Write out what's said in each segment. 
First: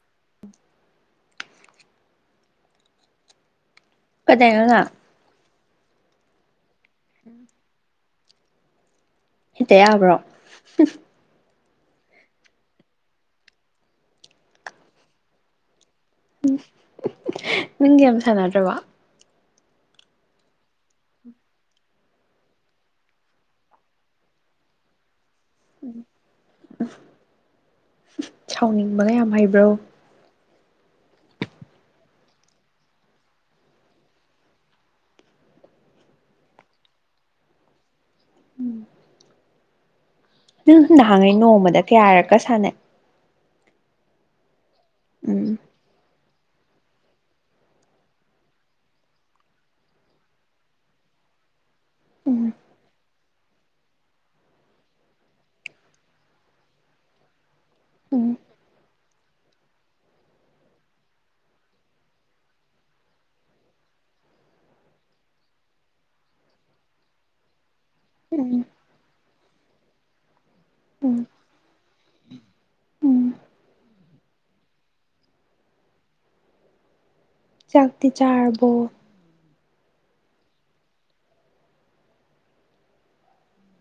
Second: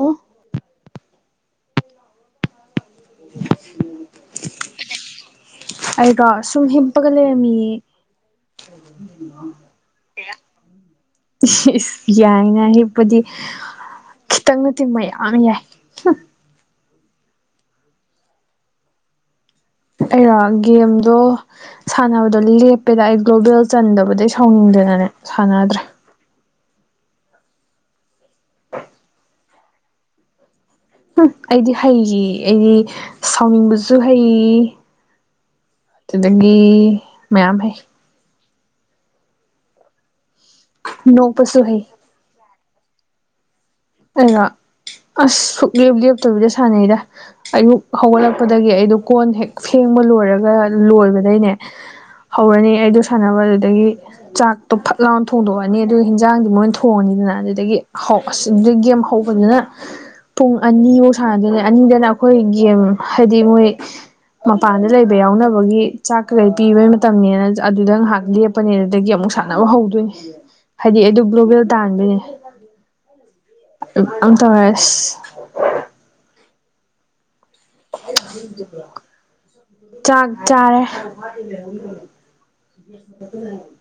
ꯑꯣ ꯀꯗꯩꯅꯣ ꯅꯪ ꯑꯩꯔꯣ ꯁꯨꯝ ꯍꯤꯞꯄꯒ ꯂꯩꯔꯝꯃꯤꯌꯦ [unintelligible] ꯍꯤꯞꯇ ꯌꯥꯕ꯭ꯔꯣ ꯏꯁ ꯌꯥꯏꯅ ꯍꯤꯞꯄꯗꯤ ꯈꯤꯇꯪ ꯅꯠꯇꯦ ꯃꯌꯥꯝ ꯌꯥꯏ ꯅꯪ ꯒꯦꯝ ꯁꯥꯟꯅꯗ꯭ꯔꯕꯣ ꯑꯩꯔꯣ ꯒꯦꯝꯗꯣ ꯁꯥꯟꯅꯕꯗꯣ ꯂꯦꯞꯄꯦꯗ ꯑꯩ ꯒ꯭ꯂꯣꯕꯦꯜ ꯆꯟꯗꯕꯗꯩ ꯁꯥꯎꯅꯤꯡꯗꯅꯅꯦ ꯁꯥꯟꯅꯗ꯭ꯔꯦ ꯁꯥꯎꯅꯤꯡꯕꯒ ꯌꯥꯝ ꯍꯩꯕ꯭ꯔꯣ ꯎꯝ ꯑꯩꯗꯤ ꯍꯩꯌꯦ ꯑꯩꯗꯤ ꯁꯥꯎꯅꯤꯡꯕꯁꯨ ꯍꯩ ꯑꯗꯨꯗꯒꯤ ꯃꯌꯥꯝ ꯍꯩ ꯅꯪ ꯅꯍꯉꯩ ꯅꯣꯛꯄꯁꯨ ꯅꯣꯡꯃꯗ ꯍꯩ ꯀꯌꯥꯔꯛꯀ ꯁꯥꯟꯅꯩ ꯑꯩꯔꯣ ꯑꯁ ꯎꯝ ꯁꯨꯛꯂꯦꯞ ꯂꯦꯞꯇꯕꯤꯗ ꯁꯥꯟꯅꯩꯗ ꯑꯌꯨꯛ ꯍꯧꯒꯠꯂꯛꯄꯗꯒꯤ ꯑꯩꯗꯣ ꯀꯣꯟ ꯍꯦꯛ ꯐꯦꯡꯕ ꯂꯣꯏꯔꯒ ꯂꯣꯏꯕꯗꯩꯅꯦ ꯎꯝ ꯍꯧꯔꯅꯤ ꯑꯩꯗꯨ ꯁꯥꯟꯅꯕ ꯑꯗꯨꯗꯒꯤ ꯆꯥꯛꯇꯣ ꯐꯠ ꯂꯥꯎꯅ ꯊꯣꯡꯗꯣꯛꯑꯅꯤ ꯑꯗꯨꯒ ꯍꯤꯟꯖꯥꯡꯗꯤ ꯃꯣꯏꯅ ꯊꯣꯡꯉꯅꯤꯅ ꯑꯗꯨꯗꯒꯤ ꯍꯧ ꯎꯝ ꯑꯁ ꯑꯗꯏ ꯒꯦꯝ ꯍꯧꯕꯗꯨꯅ ꯄꯨꯡ ꯑꯅꯤꯕꯧ ꯁꯥꯟꯅꯗꯣꯏꯅꯤ ꯑꯅꯤꯗꯅ ꯑꯩꯈꯣꯏ ꯒꯦꯝ ꯍꯥꯏꯗꯤ ꯃꯣꯏ ꯃꯄꯥꯟꯗ ꯂꯩꯕ ꯌꯥꯎꯅꯕꯒꯤ ꯆꯥꯛ ꯀꯩꯀꯩ ꯄꯤꯕꯩ ꯃꯇꯝꯅꯤꯅ ꯑꯗꯨꯗ ꯉꯥꯏꯍꯥꯛ ꯂꯦꯞ ꯎꯝ ꯄꯅꯦ ꯑꯗꯨꯗꯒꯤ ꯑꯃꯨꯛ ꯁꯥꯟꯅꯕ ꯍꯧꯗꯣꯏꯅꯦ ꯍꯥꯏꯗꯤ ꯎꯝ ꯑꯩꯗ ꯒ꯭ꯂꯣꯕꯦꯜ ꯇꯥꯟꯕꯗꯣꯏꯅꯦ ꯎꯝ ꯑꯇꯔꯁ ꯆꯥꯛꯇꯤ ꯆꯥꯔꯕꯣ ꯑ ꯆ ꯄꯨ ꯆꯥ ꯆꯥꯔꯦ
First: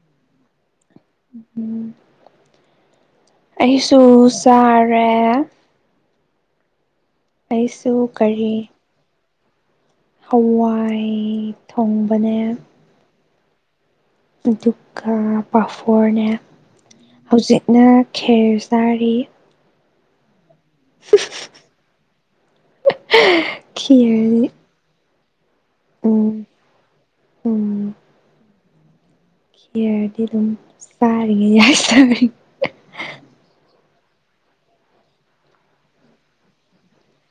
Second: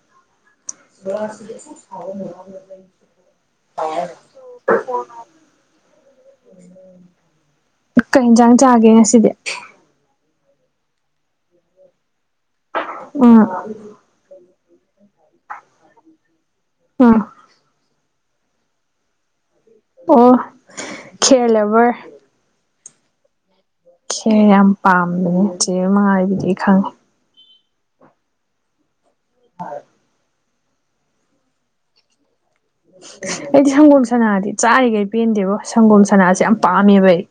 ꯁ ꯎꯝ ꯂꯩ ꯑꯩꯁꯨ ꯆꯥꯔꯦ ꯑꯩꯁꯨ ꯀꯩ ꯏꯟꯀꯡ ꯀꯔꯤ ꯆꯥꯒꯦ ꯉꯁꯤꯗꯤ ꯍꯋꯥꯏ ꯊꯣꯡꯕꯅꯦ ꯎꯝ ꯑꯗꯨꯒ ꯄꯥꯐꯣꯔꯅꯦ ꯑ ꯍꯧꯖꯤꯛꯅ ꯈꯦꯔ ꯆꯥꯔꯤ ꯑꯣ ꯈꯦꯌꯥꯔꯦꯕꯔ ꯊ ꯏꯦ ꯌꯥꯝ ꯄꯥꯝꯕꯅꯦ ꯆꯦ ꯎꯝ ꯃꯥꯏꯕꯗꯤ ꯈꯪꯉꯦ ꯎꯝ ꯈꯦꯔꯗꯤ ꯑꯗꯨ ꯁꯥꯔ ꯌꯦ ꯌꯥꯏ ꯁ ꯑꯩꯗꯤ ꯁꯪꯒꯣꯝ ꯁꯥꯅꯥꯗꯤ ꯆꯥꯔꯤꯈꯩ ꯄꯦꯟꯗꯦꯕꯣ ꯁꯪꯒꯣꯝ ꯁꯥꯅꯥꯁꯦ ꯌꯥꯝ ꯄꯥꯝꯃꯦꯕ ꯑꯩꯗꯤ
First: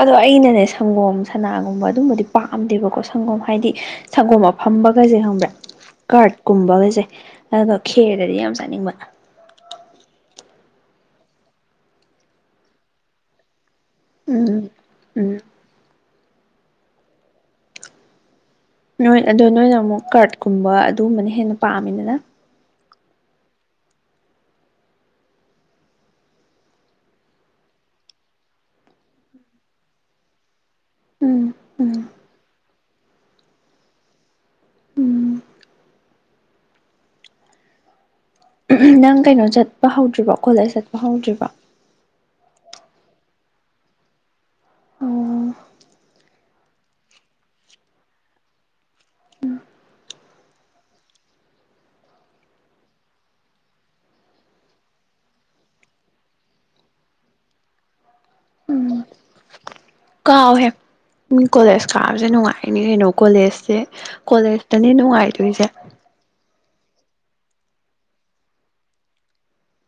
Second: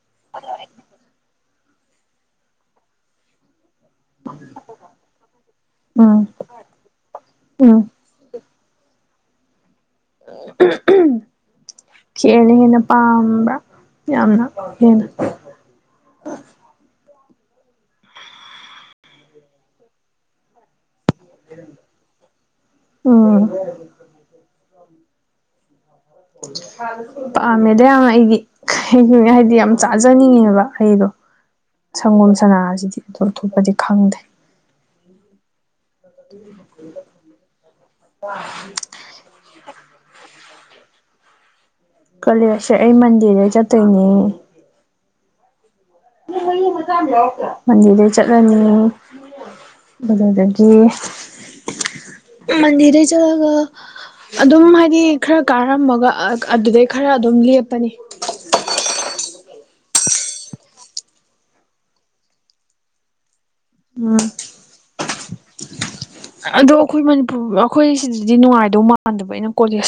ꯑꯗꯣ ꯑꯩꯅꯅꯦ ꯁꯪꯒꯣꯝ ꯁꯅꯥꯒꯨꯝꯕ ꯑꯗꯨꯝꯕꯗꯤ ꯄꯥꯝꯗꯦꯕꯀꯣ ꯁꯪꯒꯣꯝ ꯍꯥꯏꯗꯤ ꯁꯪꯒꯣꯝ ꯑꯃ ꯐꯝꯕꯒꯩꯁꯦ ꯈꯪꯕ꯭ꯔꯥ ꯎꯝ ꯀꯥꯔꯠꯀꯨꯝꯕꯈꯩꯁꯦ ꯑꯗꯨꯒ ꯎꯝ ꯈꯦꯔꯗꯗꯤ ꯌꯥꯝ ꯆꯥꯅꯤꯡꯕ ꯈꯦꯔꯅ ꯍꯦꯟꯅ ꯄꯥꯝꯕ꯭ꯔꯥ ꯌꯥꯝꯅ ꯎꯝ ꯍꯦꯟꯅ ꯎꯝ ꯅꯣꯏ ꯑꯗꯣ ꯅꯣꯏꯅ ꯑꯃꯨꯛ ꯀꯥꯔꯠꯀꯨꯝꯕ ꯑꯗꯨꯒꯨꯝꯕꯅ ꯍꯦꯟꯅ ꯄꯥꯝꯃꯤꯅꯅ ꯎꯝ ꯄꯥꯝꯃꯦꯗ ꯌꯥꯝ ꯑꯩꯗꯤ ꯍꯥꯏꯗꯤ ꯌꯥꯝ ꯆꯥꯖꯅꯤꯡꯉꯦꯕ ꯑꯩꯩꯗꯣ ꯎꯝ ꯎꯝ ꯁꯪꯒꯣꯝ ꯁꯅꯥꯁꯤꯗꯤ ꯑꯗꯨꯣ ꯊꯣꯛꯣꯞꯄꯗꯤ ꯈꯪꯗꯦ ꯎꯝ [inaudible] ꯅꯪ ꯀꯩꯅꯣ ꯆꯠꯄ ꯍꯧꯗ꯭ꯔꯤꯕꯣ ꯀꯣꯂꯦꯖ ꯆꯠꯄ ꯍꯧꯗ꯭ꯔꯤꯕꯣ ꯀꯂꯁ ꯑꯩ ꯃꯟꯗꯤꯔꯦ ꯆꯠꯇꯣꯏꯅꯦ ꯑꯣ ꯃꯟꯗꯤꯔ ꯆꯠꯂꯅꯤ ꯃꯖꯒꯤ ꯃꯗꯤꯔ ꯆꯂꯒ ꯑꯗꯨꯝ ꯍꯥꯏꯗꯤ ꯈꯔ ꯀꯥꯔꯝꯃꯒ ꯑꯗꯨꯗꯩ ꯈꯔ ꯑꯗꯨꯝ ꯂꯦꯞꯄꯅꯤ ꯎꯝ ꯀꯥꯎꯍꯦ ꯀꯣꯂꯦꯖ ꯀꯥꯕꯁꯦ ꯅꯨꯡꯉꯥꯏꯅꯤ ꯀꯩꯅꯣ ꯀꯣꯂꯦꯖꯁꯦ ꯎꯝ ꯀꯣꯂꯦꯖ ꯈꯇꯅꯦ ꯅꯨꯡꯉꯥꯏꯗꯣꯏꯁꯦ ꯑꯗꯣ ꯑꯩꯈꯣꯏ ꯃꯅꯤꯄꯨꯔ ꯑꯩꯈꯣꯏ ꯁꯤꯗꯗꯤ ꯅꯨꯡꯉꯥꯏꯗꯧ ꯃꯥꯟꯗꯕ ꯑꯩꯅ ꯀꯣꯂꯦꯖ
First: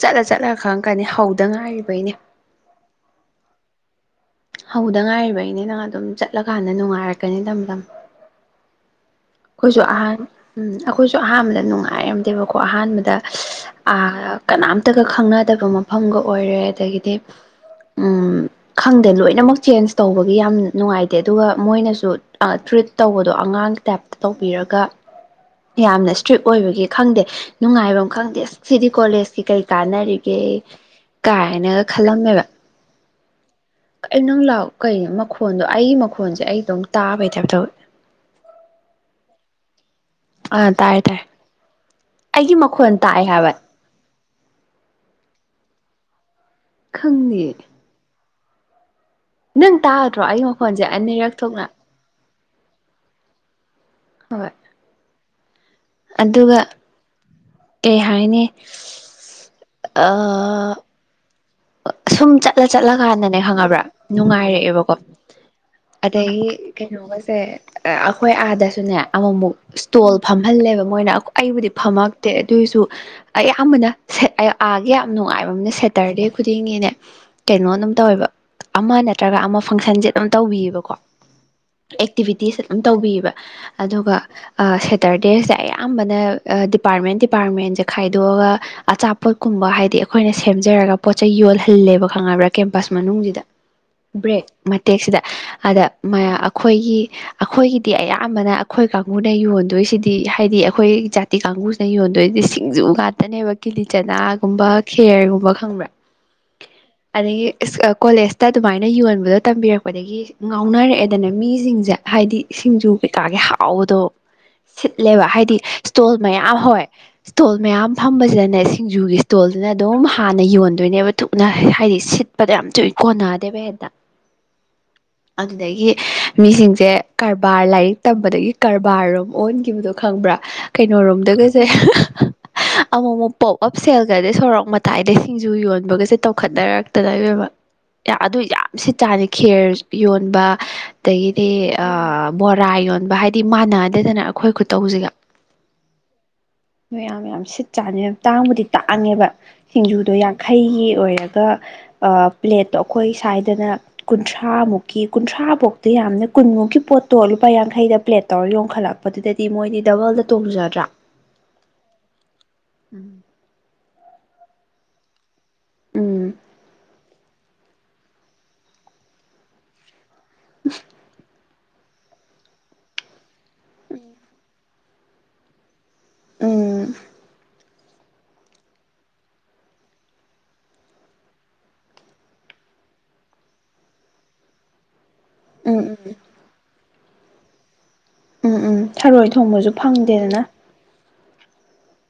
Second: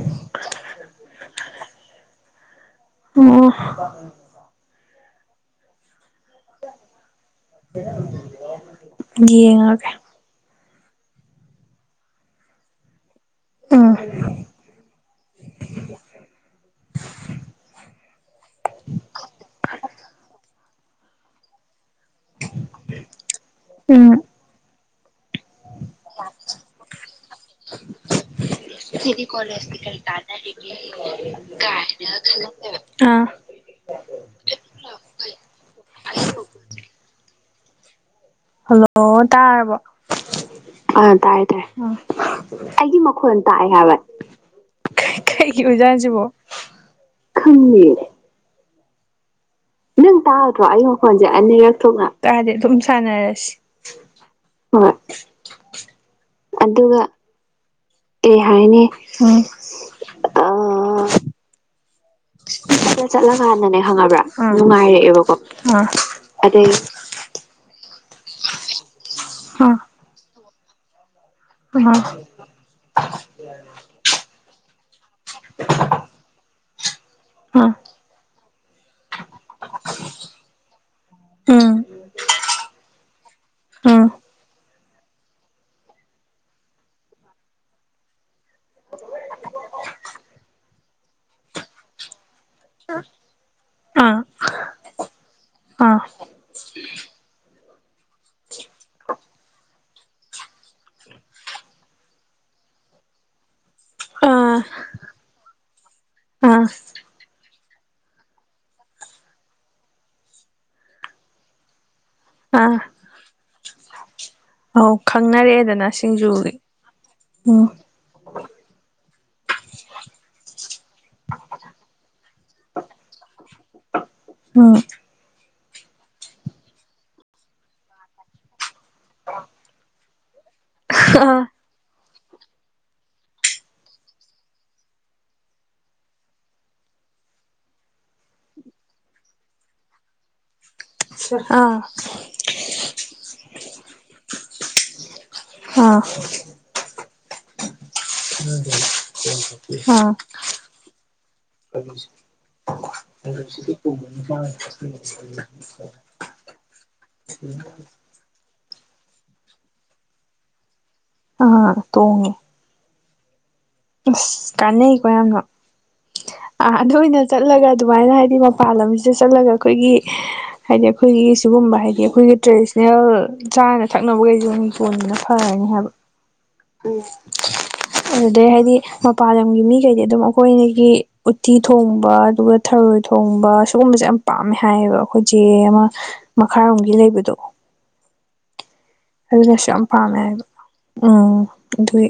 ꯆꯠꯂ ꯆꯠꯂ ꯈꯪꯛꯀꯅꯤ ꯍꯧꯗ ꯉꯥꯏꯔꯤꯕꯩꯅꯦ ꯑꯣꯝ ꯍꯧꯗ ꯉꯥꯏꯔꯤꯕꯩꯅꯦ ꯅꯪ ꯑꯗꯨꯝ ꯆꯠꯂꯀꯥꯟꯗ ꯅꯨꯡꯉꯥꯏꯔꯛꯀꯅꯤ ꯇꯝꯗꯝ ꯑꯩꯈꯣꯏꯁꯨ ꯌꯦꯡꯉꯒꯦ ꯑꯍꯥꯟ ꯎꯝ ꯑꯩꯈꯣꯏꯁꯨ ꯑꯍꯥꯟꯕꯗ ꯅꯨꯡꯉꯥꯏꯔꯝꯗꯦꯕꯀꯣ ꯑꯍꯥꯟꯕꯗ ꯎꯝ ꯀꯅꯥꯝꯇꯒ ꯈꯪꯅꯗꯕ ꯃꯐꯝꯒ ꯑꯣꯏꯔꯦ ꯑꯗꯒꯤꯗꯤ ꯎꯝ ꯈꯪꯗꯦ ꯂꯣꯏꯅꯃꯛ ꯆꯦꯟꯁ ꯇꯧꯕꯒꯤ ꯌꯥꯝ ꯅꯨꯡꯉꯥꯏꯇꯦ ꯠꯇꯦ ꯑꯗꯨꯒ ꯃꯣꯏꯅꯁꯨ ꯇ꯭ꯔꯤꯠ ꯇꯧꯕꯗꯣ ꯑꯉꯥꯡ ꯇꯥꯏꯞꯇ ꯎꯝ ꯇꯧꯕꯤꯔꯒ ꯌꯥꯝꯅ ꯏꯁꯇ꯭ꯔꯤꯛ ꯑꯣꯏꯕꯒꯤ ꯈꯪꯗꯦ ꯅꯨꯡꯉꯥꯏꯕ ꯈꯪꯗꯦ ꯑꯁ ꯁꯤꯗꯤ ꯀꯣꯂꯦꯖꯀꯤ ꯀꯩ ꯀꯥꯟꯅꯔꯤꯒꯦ ꯀꯥꯏꯅꯒ ꯈꯜꯂꯝꯃꯦꯕ ꯑꯥ ꯑꯩ ꯅꯪ ꯂꯥꯛꯑꯣ ꯀꯩꯅꯣ ꯃꯈꯣꯟꯗꯣ ꯑꯩꯒꯤ ꯃꯈꯣꯟꯁꯦ ꯑꯩꯗꯣ ꯑꯃꯛ ꯇꯥꯕꯩꯇꯕ ꯍꯜꯂꯣ ꯇꯥꯔꯕꯣ ꯇꯥꯔꯦ ꯑꯥ ꯇꯥꯔꯦ ꯇꯥꯏꯌꯦ ꯇꯥꯏꯌꯦ ꯑꯩꯒꯤ ꯃꯈꯣꯟ ꯇꯥꯛꯑꯦ ꯍꯥꯏꯕ ꯀꯩꯒꯤ ꯑꯣꯏꯖꯠꯅꯣ ꯁꯤꯕꯣ ꯈꯪꯉꯦ ꯅꯪ ꯇꯥꯗ꯭ꯔꯣ ꯑꯩ ꯃꯈꯣꯟꯁꯦ ꯑꯅꯤꯔꯛ ꯊꯣꯛꯅ ꯇꯗꯦ ꯑꯗꯨꯝ ꯁꯥꯟꯅꯔꯁꯤ ꯍꯣꯏ ꯍꯣꯏ ꯑꯗꯨꯒ ꯀꯩ ꯍꯥꯏꯅꯤ ꯑꯥ ꯁꯨꯝ ꯆꯠꯂ ꯆꯠꯂ ꯀꯥꯟꯗꯅꯦ ꯈꯪꯉꯕ꯭ꯔꯥ ꯅꯨꯡꯉꯥꯏꯔꯛꯑꯦꯕꯀꯣ ꯑꯗꯒꯤ ꯑꯗꯩ ꯂꯦ ꯑꯩꯈꯣꯏ ꯑꯥꯗꯁꯨꯅꯦ ꯑꯃꯨꯛꯃꯨꯛ ꯑꯥ ꯏꯁꯇꯣꯜ ꯐꯝꯍꯜꯂꯦꯕ ꯃꯣꯏꯅ ꯑꯩꯕꯨꯗꯤ ꯑꯥ ꯐꯝꯃꯛꯇꯦ ꯑꯗꯨꯑꯣꯏꯁꯨ ꯑꯌꯥꯝꯕꯅ ꯑꯥꯒꯤ ꯌꯥꯝ ꯅꯨꯡꯉꯥꯏꯕ ꯑꯃꯅꯦ ꯁꯦꯇꯔꯗꯦ ꯈꯨꯗꯤꯡꯒꯤꯅꯦ ꯀꯩꯅꯣ ꯑꯥ ꯑꯗꯨꯝ ꯇꯧꯋꯦꯕ ꯑꯃ ꯅꯠꯇ꯭ꯔꯒ ꯑꯃ ꯐꯪꯁꯟꯁꯦ ꯑꯗꯨꯝ ꯇꯧꯕꯤꯌꯦꯕꯀꯣ ꯎꯝ ꯑꯦꯛꯇꯤꯚꯤꯇꯤꯁ ꯑꯗꯨꯝ ꯇꯧꯕꯤꯌꯦꯕ ꯎꯝ ꯑꯗꯨꯒ ꯁꯦꯇꯔꯗꯦꯁꯦ ꯑꯌꯥꯝꯕꯅ ꯗꯤꯄꯥꯔꯠꯃꯦꯟ ꯗꯤꯄꯥꯔꯠꯃꯦꯟꯁꯦ ꯈꯥꯏꯗꯣꯛꯑꯒ ꯑꯆꯥꯄꯣꯠꯀꯨꯝꯕ ꯍꯥꯏꯗꯤ ꯑꯩꯈꯣꯏꯅ ꯁꯦꯝꯖꯔꯒ ꯄꯣꯠ ꯆꯩꯩ ꯌꯣꯜꯍꯜꯂꯦꯕ ꯈꯪꯉꯕ꯭ꯔꯥ ꯀꯦꯝꯄꯁ ꯃꯅꯨꯡꯁꯤꯗ ꯑꯥ ꯕ꯭ꯔꯦꯛ ꯃꯇꯦꯛꯁꯤꯗ ꯑꯗ ꯑꯥ ꯑꯩꯈꯣꯏꯒꯤ ꯑꯩꯈꯣꯏꯒꯤꯗꯤ ꯑꯌꯥꯝꯕꯅ ꯑꯩꯈꯣꯏ ꯀꯥꯡꯕꯨꯅ ꯌꯣꯟꯗꯣꯏꯁꯤꯗꯤ ꯍꯥꯏꯗꯤ ꯑꯩꯈꯣꯏ ꯖꯥꯠ ꯗꯤ ꯀꯥꯡꯕꯨꯁꯤꯅ ꯌꯣꯟꯗꯣꯏꯗꯤ ꯁꯤꯡꯖꯨ ꯉꯥꯛꯇꯅꯦꯕ ꯀꯤꯂꯤ ꯑꯥ ꯆꯅꯥꯒꯨꯝꯕ ꯈꯦꯔꯒꯨꯝꯕ ꯈꯪꯕ꯭ꯔꯥ ꯑꯥ ꯑꯗꯒꯤ ꯀꯣꯂꯦꯖꯇ ꯑꯗꯨꯃꯥꯏꯅ ꯌꯣꯟꯕꯗꯣ ꯇꯝꯕꯤꯔꯛꯄꯗꯒꯤ ꯉꯥꯎꯅꯔꯛꯑꯦꯗꯅ ꯃꯤꯁꯤꯡꯁꯦ ꯍꯥꯏꯗꯤ ꯑꯥ ꯏꯁꯤꯡꯖꯨ ꯀꯩꯀꯥꯒꯤ ꯍꯥꯎꯕꯗꯣ ꯑꯧ ꯁꯤꯠꯂꯦꯕ ꯍꯥꯏꯗꯤ ꯈꯪꯅꯔꯛꯑꯦꯗꯅ ꯏꯁꯇꯣꯜ ꯁꯤꯡꯖꯨꯒꯤ ꯃꯌꯥꯝ ꯍ ꯏꯁꯇꯣꯜ ꯎꯝ ꯃꯌꯥꯝ ꯐꯝꯕꯁꯤꯗꯅꯦ ꯁꯤꯡꯖꯨꯒꯤ ꯏꯁ꯭ꯇꯣꯜꯁꯤꯅ ꯑꯗꯨꯝ ꯍꯥꯟꯅ ꯌꯣꯟꯕ ꯑꯗꯨꯏꯗꯨꯅ ꯊꯨꯅ ꯍꯥꯏꯗꯤ ꯁꯤꯠꯄꯗ ꯌꯥꯝ ꯇꯨꯏꯅ ꯀꯣꯟꯅꯗꯦꯕ ꯍꯦꯛꯇ ꯑꯨꯝ ꯑꯗꯨꯗꯒꯤ ꯃꯤꯁꯤꯡꯁꯦ ꯀꯔꯕꯥꯔ ꯂꯥꯏꯔꯤꯛ ꯇꯝꯕꯗꯒꯤ ꯀꯔꯕꯥꯔꯔꯣꯝ ꯑꯣꯟꯈꯤꯕꯗꯣ ꯈꯪꯕ꯭ꯔꯥ ꯀꯩꯅꯣ ꯑꯥ ꯔꯣꯝꯗꯒꯁꯦ ꯑꯃꯨꯛ ꯑꯃꯨꯛ ꯄꯣꯞ ꯑꯞ ꯁꯦꯜꯒꯗꯤ ꯁꯣꯔꯣꯛ ꯃꯇꯥꯏꯗꯁꯤꯡ ꯁꯤꯡꯖꯨ ꯌꯣꯟꯕꯒꯁꯦ ꯇꯧꯈꯠꯅꯔꯛꯇꯅ ꯑꯗꯨ ꯌꯥꯝ ꯁꯤꯠꯖꯠꯅꯤ ꯈꯦꯔ ꯌꯣꯟꯕ ꯑꯗꯒꯤꯗꯤ ꯑꯥ ꯕꯣꯔꯥ ꯌꯣꯟꯕ ꯍꯥꯏꯗꯤ ꯃꯥꯟꯅꯗꯦꯗꯅ ꯑꯩꯈꯣꯏ ꯈꯨꯠꯇꯧꯁꯤꯒ ꯑꯥ ꯃꯌꯥꯝ ꯃꯌꯥꯝ ꯌꯥꯝ ꯁꯤꯠ ꯆꯥꯅꯤ ꯇꯥꯡꯕꯨꯗꯤ ꯇꯥꯡꯉꯦꯕ ꯑꯥ ꯁꯤꯡꯖꯨꯗꯣ ꯌꯥꯝ ꯍꯩꯒꯤ ꯑꯣꯏꯔꯒ ꯄ꯭ꯂꯦꯠꯇꯣ ꯑꯩꯈꯣꯏ ꯁꯥꯏꯗꯅ ꯀꯨꯟꯊ꯭ꯔꯥꯃꯨꯛꯀꯤ ꯀꯨꯟꯊ꯭ꯔꯥꯐꯧꯗꯤ ꯌꯥꯝꯅ ꯀꯨꯟꯃꯨꯛꯀꯤ ꯄꯣꯠꯇꯣ ꯂꯨꯄꯥ ꯌꯥꯡꯈꯩꯗ ꯄ꯭ꯂꯦꯠ ꯇꯧꯔ ꯌꯣꯟꯈꯠꯂꯛꯄꯗꯨꯗꯗꯤ ꯃꯣꯏꯗꯤ ꯗꯕꯜꯗ ꯇꯣꯡꯖꯗ꯭ꯔꯥ ꯑꯥ ꯇꯣꯡꯉꯦ ꯎꯝ [unintelligible] ꯀꯥꯟꯅꯩꯒꯣ ꯌꯥꯝꯅ ꯎꯝ ꯑ ꯑꯗꯨ ꯑꯣꯏꯅ ꯆꯠꯂꯒ ꯑꯗꯨꯃꯥꯏꯅ ꯍꯥꯏꯗꯤ ꯃꯄꯥꯟ ꯂꯝꯁꯤꯗ ꯆꯠꯂꯒ ꯑꯩꯈꯣꯏꯒꯤ ꯍꯥꯏꯗꯤ ꯑꯩꯈꯣꯏꯒꯤ ꯁꯤꯒꯨꯝꯕ ꯍꯥꯏꯗꯤ ꯑꯩꯈꯣꯏꯒꯤ ꯇ꯭ꯔꯦꯗꯤꯁꯅꯦꯜ ꯆꯥꯅ ꯊꯛꯅꯕꯈꯩꯁꯤ ꯌꯣꯟꯕꯅ ꯐꯔꯅꯤ ꯍꯥꯏꯕ ꯎꯝ ꯑꯗꯨꯗꯩ ꯍꯥꯏꯗꯤ ꯃꯄꯥꯟꯂꯝꯒꯤ ꯃꯤꯈꯩꯗꯤ ꯑꯗꯨꯝ ꯑꯩꯈꯣꯏꯒꯤ ꯎꯠꯇꯤ ꯊꯣꯡꯕ ꯑꯗꯨꯒ ꯊꯔꯣꯏ ꯊꯣꯡꯕ ꯁꯤꯒꯨꯝꯕꯁꯦ ꯌꯥꯝ ꯄꯥꯝꯃꯦ ꯍꯥꯏꯌꯦꯕ ꯑꯩꯈꯣꯏ ꯆꯦ ꯑꯃ ꯎꯝ ꯃꯈꯥꯔꯣꯝꯒꯤ ꯂꯩꯕꯗꯣ ꯎꯝ ꯎꯝ ꯊꯔꯣꯏ ꯊꯣꯡꯕꯁꯨ ꯑꯗꯨꯅꯁꯨ ꯌꯥꯝ ꯄꯥꯝꯃꯦ ꯐꯪꯗꯦꯗꯅ ꯍꯥꯏꯕ ꯎꯝ ꯑꯗꯨꯏ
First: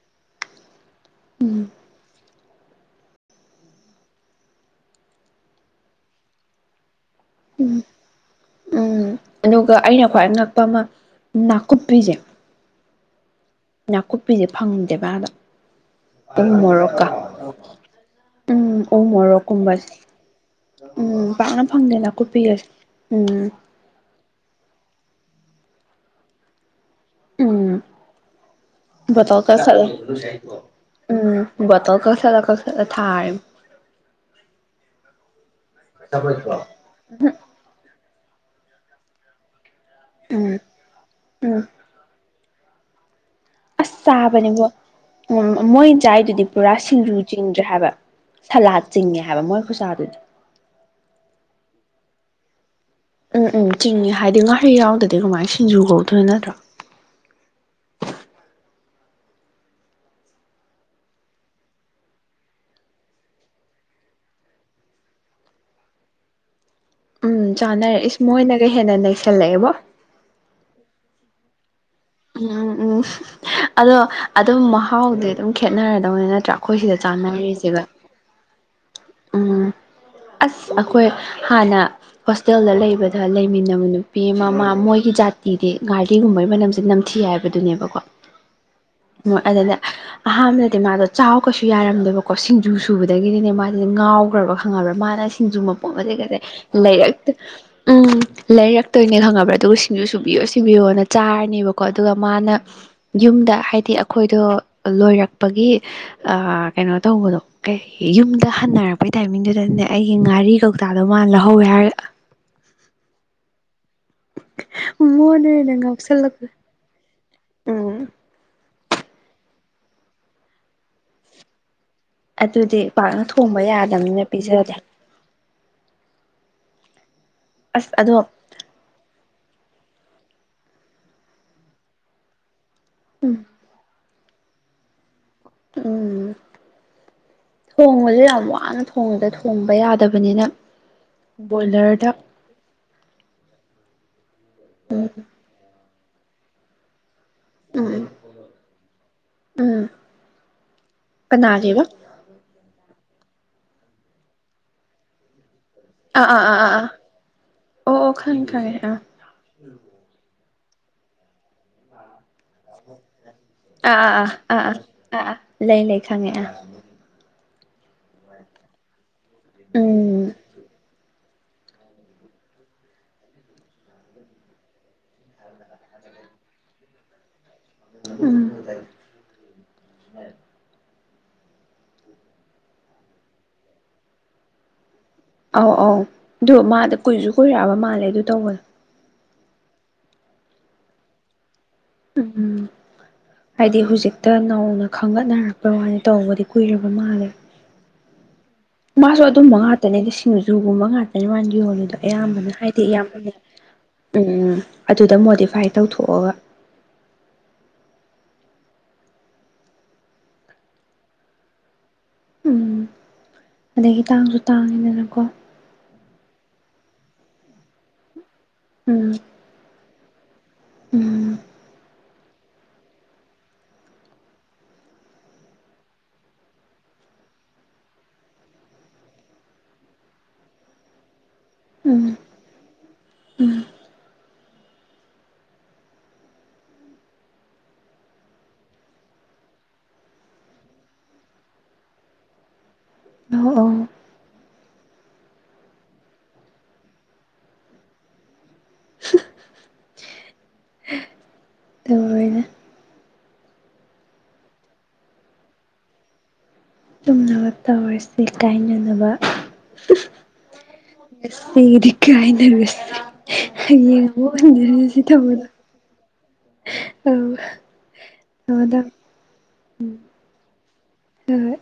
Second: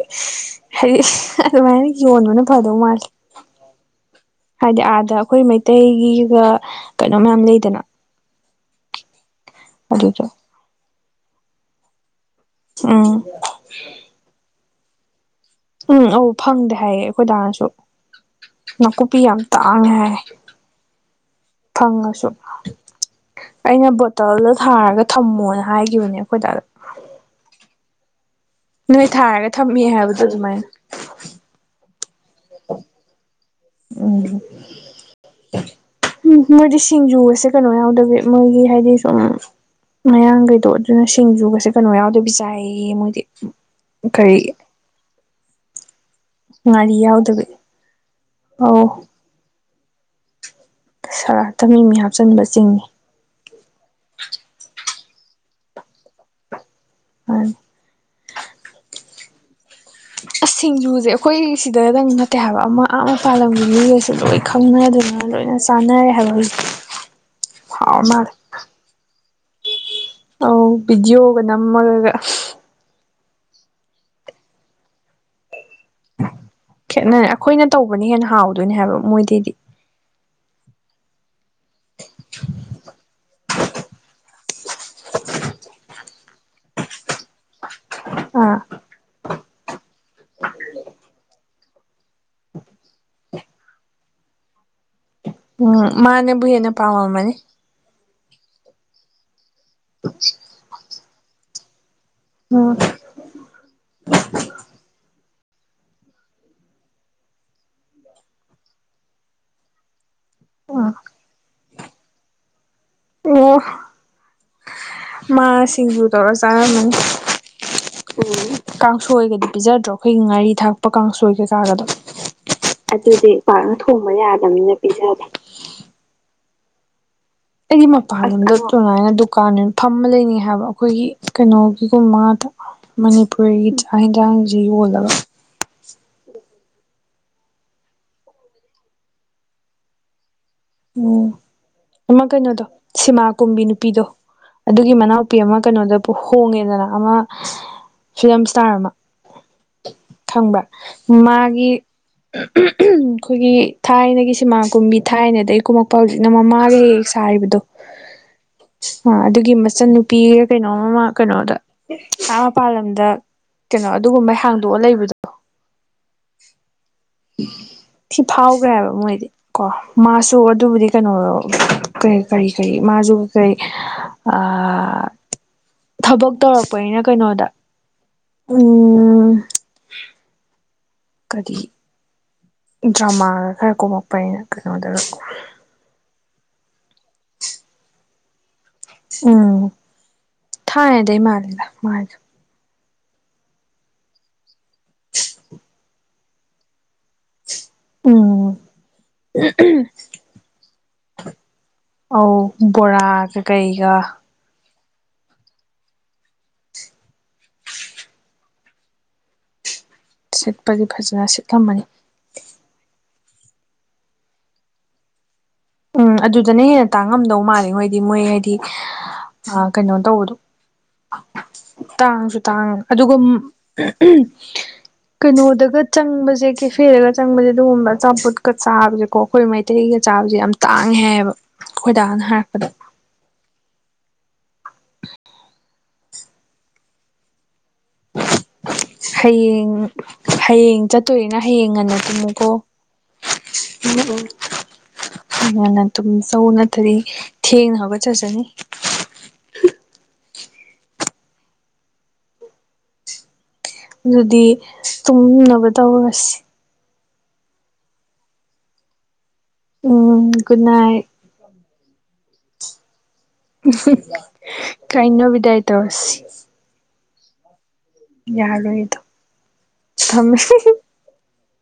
ꯍꯥꯏꯗꯤ ꯑꯗꯨꯃꯥꯏꯅ ꯌꯣꯡꯕꯅ ꯐꯗꯧ ꯃꯥꯜꯂꯦ ꯍꯥꯏꯗꯤ ꯑꯥꯗ ꯑꯩꯈꯣꯏ ꯃꯩꯇꯩꯒꯤꯒ ꯀꯩꯅꯣ ꯃꯌꯥꯝ ꯎꯝ ꯂꯩꯗꯅ ꯎꯝ ꯑꯗꯨꯒ ꯑꯩꯅ ꯑꯗꯨꯗꯣ ꯈ꯭ꯋꯥꯏ ꯉꯛꯄ ꯑꯃ ꯅꯥꯀꯨꯞꯄꯤꯁꯦ ꯎꯝ ꯅꯥꯀꯨꯞꯄꯤꯁꯦ ꯐꯪꯗꯦꯕ ꯑꯗꯥ ꯎꯝ ꯑꯧ ꯐꯪꯗꯦ ꯍꯥꯏꯌꯦ ꯑꯩꯈꯣꯏꯗꯥꯅꯁꯨ ꯎꯝ ꯎ ꯅꯀꯨꯞꯄꯤ ꯌꯥꯝ ꯃꯣꯔꯣꯛꯀꯨꯝꯕꯁꯦ ꯇꯥꯡꯉ ꯍꯥꯏ ꯎꯝ ꯄꯥꯛꯅ ꯐꯪꯗꯦ ꯐꯪꯉꯁꯨ ꯅꯥꯀꯨꯞꯄꯤ ꯀꯁꯦ ꯎꯝ ꯑꯩꯅ ꯕꯣꯇꯜꯗ ꯊꯥꯔꯒ ꯊꯝꯃꯣꯅ ꯍꯥꯏꯈꯤꯕꯅꯦ ꯑꯩꯈꯣꯏ ꯗꯥꯗ ꯎꯝ ꯅꯣꯏ ꯊꯥꯔꯒ ꯕꯣꯇꯜꯗ ꯊꯝꯃꯦ ꯍꯥꯏꯕꯗꯣ ꯑꯗꯨꯃꯥꯏꯅ [unintelligible] ꯎꯝ ꯕꯣꯇꯜꯗ ꯆꯠꯂꯛꯠꯂ ꯊꯥꯔꯔꯤ [inaudible] ꯎꯝ ꯎꯝ ꯃꯣꯏꯗꯤ ꯁꯤꯡꯖꯨꯒꯁꯦ ꯀꯩꯅꯣ ꯌꯥꯎꯗꯕꯤ ꯃꯣꯏꯒꯤ ꯍꯥꯏꯗꯤ ꯁꯨꯝ ꯎꯝ ꯃꯌꯥꯡꯒꯩꯗꯣ ꯑꯗꯨꯅ ꯎꯝ ꯁꯤꯡꯖꯨꯒꯁꯦ ꯀꯩꯅꯣ ꯌꯥꯎꯗꯕꯤ ꯆꯥꯏꯌꯦ ꯃꯣꯏꯗꯤ ꯆꯥꯕꯅꯦ ꯀꯔꯤ ꯃꯣꯏ ꯎꯝ ꯃꯣꯢ ꯆꯥꯏꯗꯨꯗꯤ ꯄꯨꯔꯥ ꯉꯥꯔꯤ ꯁꯤꯡꯖꯨ ꯌꯥꯎꯗꯕꯤ ꯆꯤꯡꯗ꯭ꯔꯦ ꯍꯥꯏꯕ ꯁꯂꯥꯠ ꯑꯧ ꯆꯤꯡꯉꯦ ꯍꯥꯏꯕ ꯃꯣꯏ ꯈꯨꯆꯥꯗꯨꯗꯤ ꯁꯂꯥꯠꯇ ꯃꯤ ꯃꯤ ꯍꯥꯞꯆꯤꯟꯕ ꯆꯤꯡꯉꯦ ꯎꯝ ꯎꯝ ꯆꯤꯡꯉꯤ ꯍꯥꯏꯗꯤ ꯉꯥꯔꯤ ꯌꯥꯎꯗꯗꯤ ꯀꯃꯥꯏꯅ ꯁꯤꯡꯖꯨ ꯀꯧꯗꯣꯏ ꯅꯠꯇ꯭ꯔꯥ [unintelligible] ꯑꯁ ꯁꯤꯡꯖꯨꯁꯦ ꯑꯩꯈꯣꯏ ꯁꯤꯗꯗꯪ ꯅꯠꯇꯦ ꯍꯥꯏꯕ ꯑꯃ ꯑꯥ ꯃꯄꯥꯂꯝꯒꯤ ꯃꯤꯒꯩꯁꯨ ꯂꯣꯏꯅ ꯈꯪꯅꯗꯨꯅ ꯂꯣꯏꯅ ꯆꯥꯟꯅꯔꯦ ꯍꯥꯏꯕ ꯍꯧꯖꯤꯛꯇꯤ ꯎꯝ ꯆꯥꯅꯔꯦ ꯏꯁ ꯃꯣꯏꯅꯒ ꯍꯦꯟꯅ ꯅꯩꯁꯜꯂꯛꯑꯦꯕꯣ ꯑꯧ ꯚꯤꯗꯤꯑꯣꯒ ꯅꯝꯃꯒꯒ ꯎꯝ ꯎꯝ ꯎꯝ ꯑꯗꯣ ꯑꯗꯨꯝ ꯃꯍꯥꯎꯗꯤ ꯑꯗꯨꯝ ꯈꯦꯠꯅꯔꯗꯧꯅꯤ ꯅꯠꯇ꯭ꯔꯥ ꯑꯩꯈꯣꯏ ꯁꯤꯗ ꯈꯦꯠꯅꯔꯦ ꯑꯩꯈꯣꯏꯅ ꯆꯥꯟꯅꯔꯤꯁꯤꯒ ꯇꯧꯕꯅ ꯍꯦꯟꯅ ꯍꯥꯎꯗꯣꯏꯅꯦ ꯍꯥꯏꯕ ꯃꯣꯏꯗꯩꯗꯤ ꯎꯝ ꯑꯁ ꯑꯩꯈꯣꯏ ꯍꯥꯟꯅ ꯍꯣꯁꯇꯦꯜꯗ ꯂꯩꯕꯗ ꯂꯩꯃꯤꯟꯅꯕ ꯅꯨꯄꯤ ꯑꯃ ꯃꯥ ꯃꯣꯏꯒꯤ ꯖꯥꯇꯤꯗꯤ ꯉ ꯔꯤ ꯒꯨꯝꯕꯩ ꯃꯅꯝꯁꯦ ꯅꯝꯊꯤ ꯍꯥꯏꯕꯗꯨꯅꯦꯕꯀꯣ ꯑꯥ ꯑꯣ ꯑꯗꯨꯗ ꯑꯍꯥꯟꯕꯗꯗꯤ ꯃꯥꯗꯣ ꯆꯥꯎ ꯀꯩꯁꯨ ꯌꯥꯔꯝꯗꯦꯕꯀꯣ ꯁꯤꯡꯖꯨ ꯁꯨꯕꯗꯒꯤꯗꯤꯅꯦ ꯃꯥ ꯉꯥꯎꯈ꯭ꯔꯕ ꯈꯪꯉꯕ꯭ꯔꯥ ꯃꯥꯅ ꯁꯤꯡꯖꯨ ꯃꯄꯣꯠ ꯎꯝ ꯒꯁꯦ‌ ꯀꯩ ꯀꯩ ꯃꯥꯅꯕꯨ ꯍꯦꯟꯅ ꯄꯥꯝꯃꯝꯃꯅꯤ ꯂꯩꯔꯛꯇ ꯎꯝ ꯂꯩꯔꯛꯇꯣꯏꯅꯦ ꯈꯪꯉꯕ꯭ꯔꯥ ꯑꯗꯨꯒ ꯁꯤꯡꯖꯨ ꯁꯨꯕꯤꯌꯣ ꯁꯨꯕꯤꯌꯣ ꯅꯅꯦ ꯆꯥꯔꯅꯦꯕꯀꯣ ꯑꯗꯨꯒ ꯃꯥꯅ ꯎꯝ ꯌꯨꯝꯗ ꯍꯥꯏꯗꯤ ꯑꯩꯈꯣꯏꯗꯣ ꯂꯣꯏꯔꯛꯄꯒꯤ ꯑꯥ ꯀꯩꯅꯣ ꯇꯧꯕꯗꯣ ꯀꯩ ꯌꯨꯝꯗ ꯍꯟꯅꯔꯛꯄꯩ ꯇꯥꯏꯃꯤꯡꯗꯨꯗꯅꯦ ꯑꯩꯒꯤ ꯉꯥꯔꯤ ꯎꯝ ꯀꯧꯇꯥꯗꯣ ꯃꯥꯅ ꯂꯧꯍꯧꯋꯦ ꯍꯥꯏꯔꯒ ꯑꯣ ꯃꯥ ꯃꯉꯣꯟꯗ ꯍꯦꯟꯅ ꯁꯤꯡꯖꯨ ꯇꯧꯔ ꯉꯥꯎꯁꯜꯂꯛꯄ ꯆꯥꯔꯝꯃꯅꯤ ꯎꯝ ꯎꯝ ꯀꯥꯡꯁꯣꯏꯒꯗꯤ ꯄꯤꯖꯗ꯭ꯔꯣ ꯑꯩꯈꯣꯏꯒꯤ ꯉꯥꯔꯤ ꯊꯥꯛꯄ ꯀꯥꯡꯁꯣꯏ ꯀꯩꯀꯥꯒꯗꯣ ꯄꯥꯛꯅ ꯑꯗꯨꯗꯤ ꯊꯣꯡꯕ ꯄꯥꯛꯅ ꯊꯣꯡꯕ ꯌꯥꯗꯕꯅꯤꯅ ꯌꯥꯗꯕꯅꯤꯅ ꯄꯤꯖꯗꯦ ꯄꯤꯖꯗꯦ ꯑꯩꯗꯤ ꯑꯁ ꯑꯗꯣ ꯃꯄꯥꯟ ꯂꯣꯝꯗ ꯑꯗꯨꯨꯃꯥꯏꯅ ꯗꯨꯀꯥꯟ ꯑꯣꯏꯅ ꯐꯝꯃ ꯂꯩꯅꯤꯡꯉꯦ ꯍꯥꯏꯕ ꯑꯩꯈꯣꯏꯒꯤ ꯀꯩꯅꯣꯒꯤꯒꯨꯝꯕ ꯉꯥꯛꯇ ꯎꯝ ꯃꯅꯤꯄꯨꯔꯒꯤ ꯆꯥꯛ ꯌꯦꯟꯁꯥꯡꯁꯤ ꯌꯣꯜꯂꯒ ꯎꯝ ꯊꯣꯡꯕꯁꯦ ꯌꯥꯝ ꯋꯥꯅ ꯊꯣꯡꯢꯗ ꯊꯣꯡꯕ ꯌꯥꯗꯕꯅꯤꯅ ꯎꯝ ꯕꯣꯏꯂꯔꯗ ꯑꯃ ꯀꯩꯅꯣꯗꯣ ꯁꯤꯃꯥ ꯀꯨꯝꯕꯤ ꯅꯨꯄꯤꯗꯣ ꯑꯗꯨꯒꯤ ꯎꯝ ꯃꯅꯥꯎꯄꯤ ꯑꯃ ꯀꯩꯅꯣꯗ ꯍꯣꯡꯉꯦꯗꯅ ꯑꯃ ꯎꯝ ꯐꯤꯂꯝ ꯏꯁꯇꯥꯔ ꯑꯃ ꯎꯝ ꯈꯪꯕ꯭ꯔꯥ ꯃꯥꯒꯤ ꯀꯅꯥꯒꯤꯕ ꯑꯩꯈꯣꯏꯒꯤ ꯊꯥꯏꯅꯒꯤ ꯁꯤꯃꯥ ꯀꯨꯝꯕꯤ ꯊꯥꯏꯅꯗꯤ ꯑꯥ ꯍꯧꯖꯤꯛꯅ ꯑꯥ ꯑꯥ ꯑꯥ ꯃꯃꯥꯒ ꯑꯥ ꯍꯦꯛ ꯍꯦꯛ ꯁꯥꯔꯤꯕꯗꯣ ꯑꯣ ꯑꯣ ꯈꯪꯉꯦ ꯈꯪꯉꯦ ꯑꯥ ꯑꯗꯨꯒꯤ ꯃꯆꯟꯅꯨ ꯄꯤꯌꯦ ꯀꯩꯅꯣ ꯑꯃ ꯀꯩꯅꯣꯗ ꯑꯥ ꯃꯄꯥꯥꯟ ꯂꯝꯗ ꯀꯩꯅꯣ ꯑꯥ ꯑꯥ ꯑꯗꯨꯒꯨꯝꯕꯩ ꯑꯥ ꯍꯥꯡꯗꯣꯛ ꯑꯥ ꯑꯥꯒ ꯂꯩꯕꯗꯣ ꯑꯥ ꯑꯥ ꯂꯩ ꯂꯩ ꯈꯪꯉꯦ ꯑꯥ ꯊꯤ ꯐꯥꯎꯈ꯭ꯔꯦꯕ ꯃꯣꯏꯗꯤ ꯀꯣ ꯎꯝ ꯃꯥꯁꯨ ꯑꯗꯨꯕꯨꯗꯤ ꯀꯩꯅꯣꯔꯣ ꯀꯔꯤ ꯀꯔꯤ ꯀꯔꯤ ꯃꯥꯁꯨ ꯀꯩ ꯑꯥ ꯊꯕꯛ ꯇꯧꯔꯛꯄꯅꯤꯅ ꯀꯩꯅꯣꯗ ꯎꯝ ꯀꯔꯤ ꯗ꯭ꯔꯃꯥꯒ ꯈꯔ ꯀꯨꯝꯃꯛꯄꯅꯤꯅ ꯀꯩꯅꯣꯗ ꯑꯧ ꯑꯧ ꯑꯗꯣ ꯃꯥꯗꯨ ꯀꯨꯏꯁꯨ ꯀꯨꯏꯔꯛꯑꯕ ꯃꯥꯜꯂꯦ ꯑꯗꯨ ꯇꯧꯕꯗꯣ ꯎꯝ ꯊꯥꯏꯅꯗꯩ ꯃꯥꯜꯂꯦꯗ ꯃꯥ ꯎꯝ ꯍꯥꯏꯗꯤ ꯍꯧꯖꯤꯛꯇ ꯅꯧꯅ ꯈꯪꯒꯠꯅꯔꯛꯄ ꯋꯥꯅꯤ ꯇꯧꯕꯗꯤ ꯀꯨꯏꯔꯕ ꯃꯥꯜꯂꯦ ꯎꯝ ꯃꯥꯁꯨ ꯑꯗꯨꯝꯕ ꯉꯥꯛꯇꯅꯤꯗ ꯁꯤꯡꯖꯨꯒꯨꯝꯕ ꯉꯥꯛꯇꯅꯦ ꯃꯥꯅ ꯌꯣꯜꯂꯤꯗꯣ ꯑꯧ ꯑꯌꯥꯝꯕꯅ ꯍꯥꯏꯗꯤ ꯌꯥꯝ ꯕꯣꯔꯥꯒ ꯀꯩꯒ ꯎꯝ ꯑꯗꯨꯗ ꯃꯣꯗꯤꯐꯥꯏ ꯇꯧꯊꯣꯛꯑꯒ ꯁꯤꯠꯄꯗꯤ ꯐꯖꯅ ꯁꯤꯠꯂꯝꯃꯅꯤ ꯎꯝ ꯑꯗꯩꯒꯤ ꯇꯥꯡꯁꯨ ꯇꯥꯡꯉꯤꯗꯅꯥꯀꯣ ꯎꯝ ꯑꯗꯨꯗꯅ ꯍꯦꯟꯅ ꯇꯥꯡꯉꯝꯗꯧ ꯃꯥꯜꯂꯤꯉꯣ ꯍꯥꯏꯗꯤ ꯃꯣꯏ ꯍꯥꯏꯗꯤ ꯎꯝ ꯑ ꯀꯩꯅꯣ ꯇꯧꯕꯗꯣ ꯎꯝ ꯇꯥꯡꯁꯨ ꯇꯥꯡꯏ ꯑꯗꯨꯒ ꯀꯩꯅꯣꯗꯒ ꯆꯪꯕꯁꯦ ꯀꯦꯐꯦꯗꯒ ꯆꯪꯕꯁꯦ ꯑꯗꯨꯒꯨꯝꯕ ꯑꯆꯥꯝꯄꯣꯠꯀ ꯆꯥꯕꯁꯦꯀꯣ ꯑꯩꯈꯣꯏ ꯃꯩꯇꯩꯒ ꯆꯥꯁꯦ ꯌꯥꯝ ꯇꯥꯡꯉꯦ ꯍꯥꯏꯌꯦꯕ ꯎꯝ ꯈꯣꯏꯗꯥꯅ ꯍꯥꯏꯔꯛꯄꯗ ꯎꯝ ꯍꯌꯦꯡ ꯍꯌꯦꯡ ꯆꯠꯇꯣꯔꯤꯅ ꯍꯌꯦꯡ ꯉꯟꯅ ꯇꯨꯝꯃꯨꯀꯣ ꯑꯧ ꯑꯧ ꯎꯝ ꯉꯟꯅ ꯇꯨꯝꯆꯧ ꯅꯠꯇꯗꯤ ꯊꯦꯡꯅ ꯍꯧꯒꯠꯆꯠꯖꯅꯤ ꯇꯧꯔꯦꯅꯦ ꯑꯗꯨꯗꯤ ꯇꯨꯝꯅꯕ ꯇꯧꯔꯁꯤ ꯩ ꯇꯧꯔꯁꯤ ꯀꯥꯏꯅꯅꯕ ꯎꯝ ꯒꯨꯗ ꯅꯥꯏꯠ ꯁꯤꯗꯤ ꯀꯍꯦꯟꯅ ꯂꯨꯁꯟꯂꯦ ꯌꯦꯉ ꯑꯃꯨꯛ ꯑꯣꯏꯔꯝꯗꯣꯏꯅꯤ ꯁꯤ ꯊꯕꯛꯇꯣ ꯀꯥꯏꯅꯕꯤꯗꯥꯏ ꯇꯧꯔꯁꯤ ꯑꯧ ꯅꯉꯣꯟꯗꯥ ꯌꯥꯔꯣꯏꯗꯣ ꯎꯝ ꯊꯝꯃꯦ ꯍꯣꯏ ꯍꯣꯏ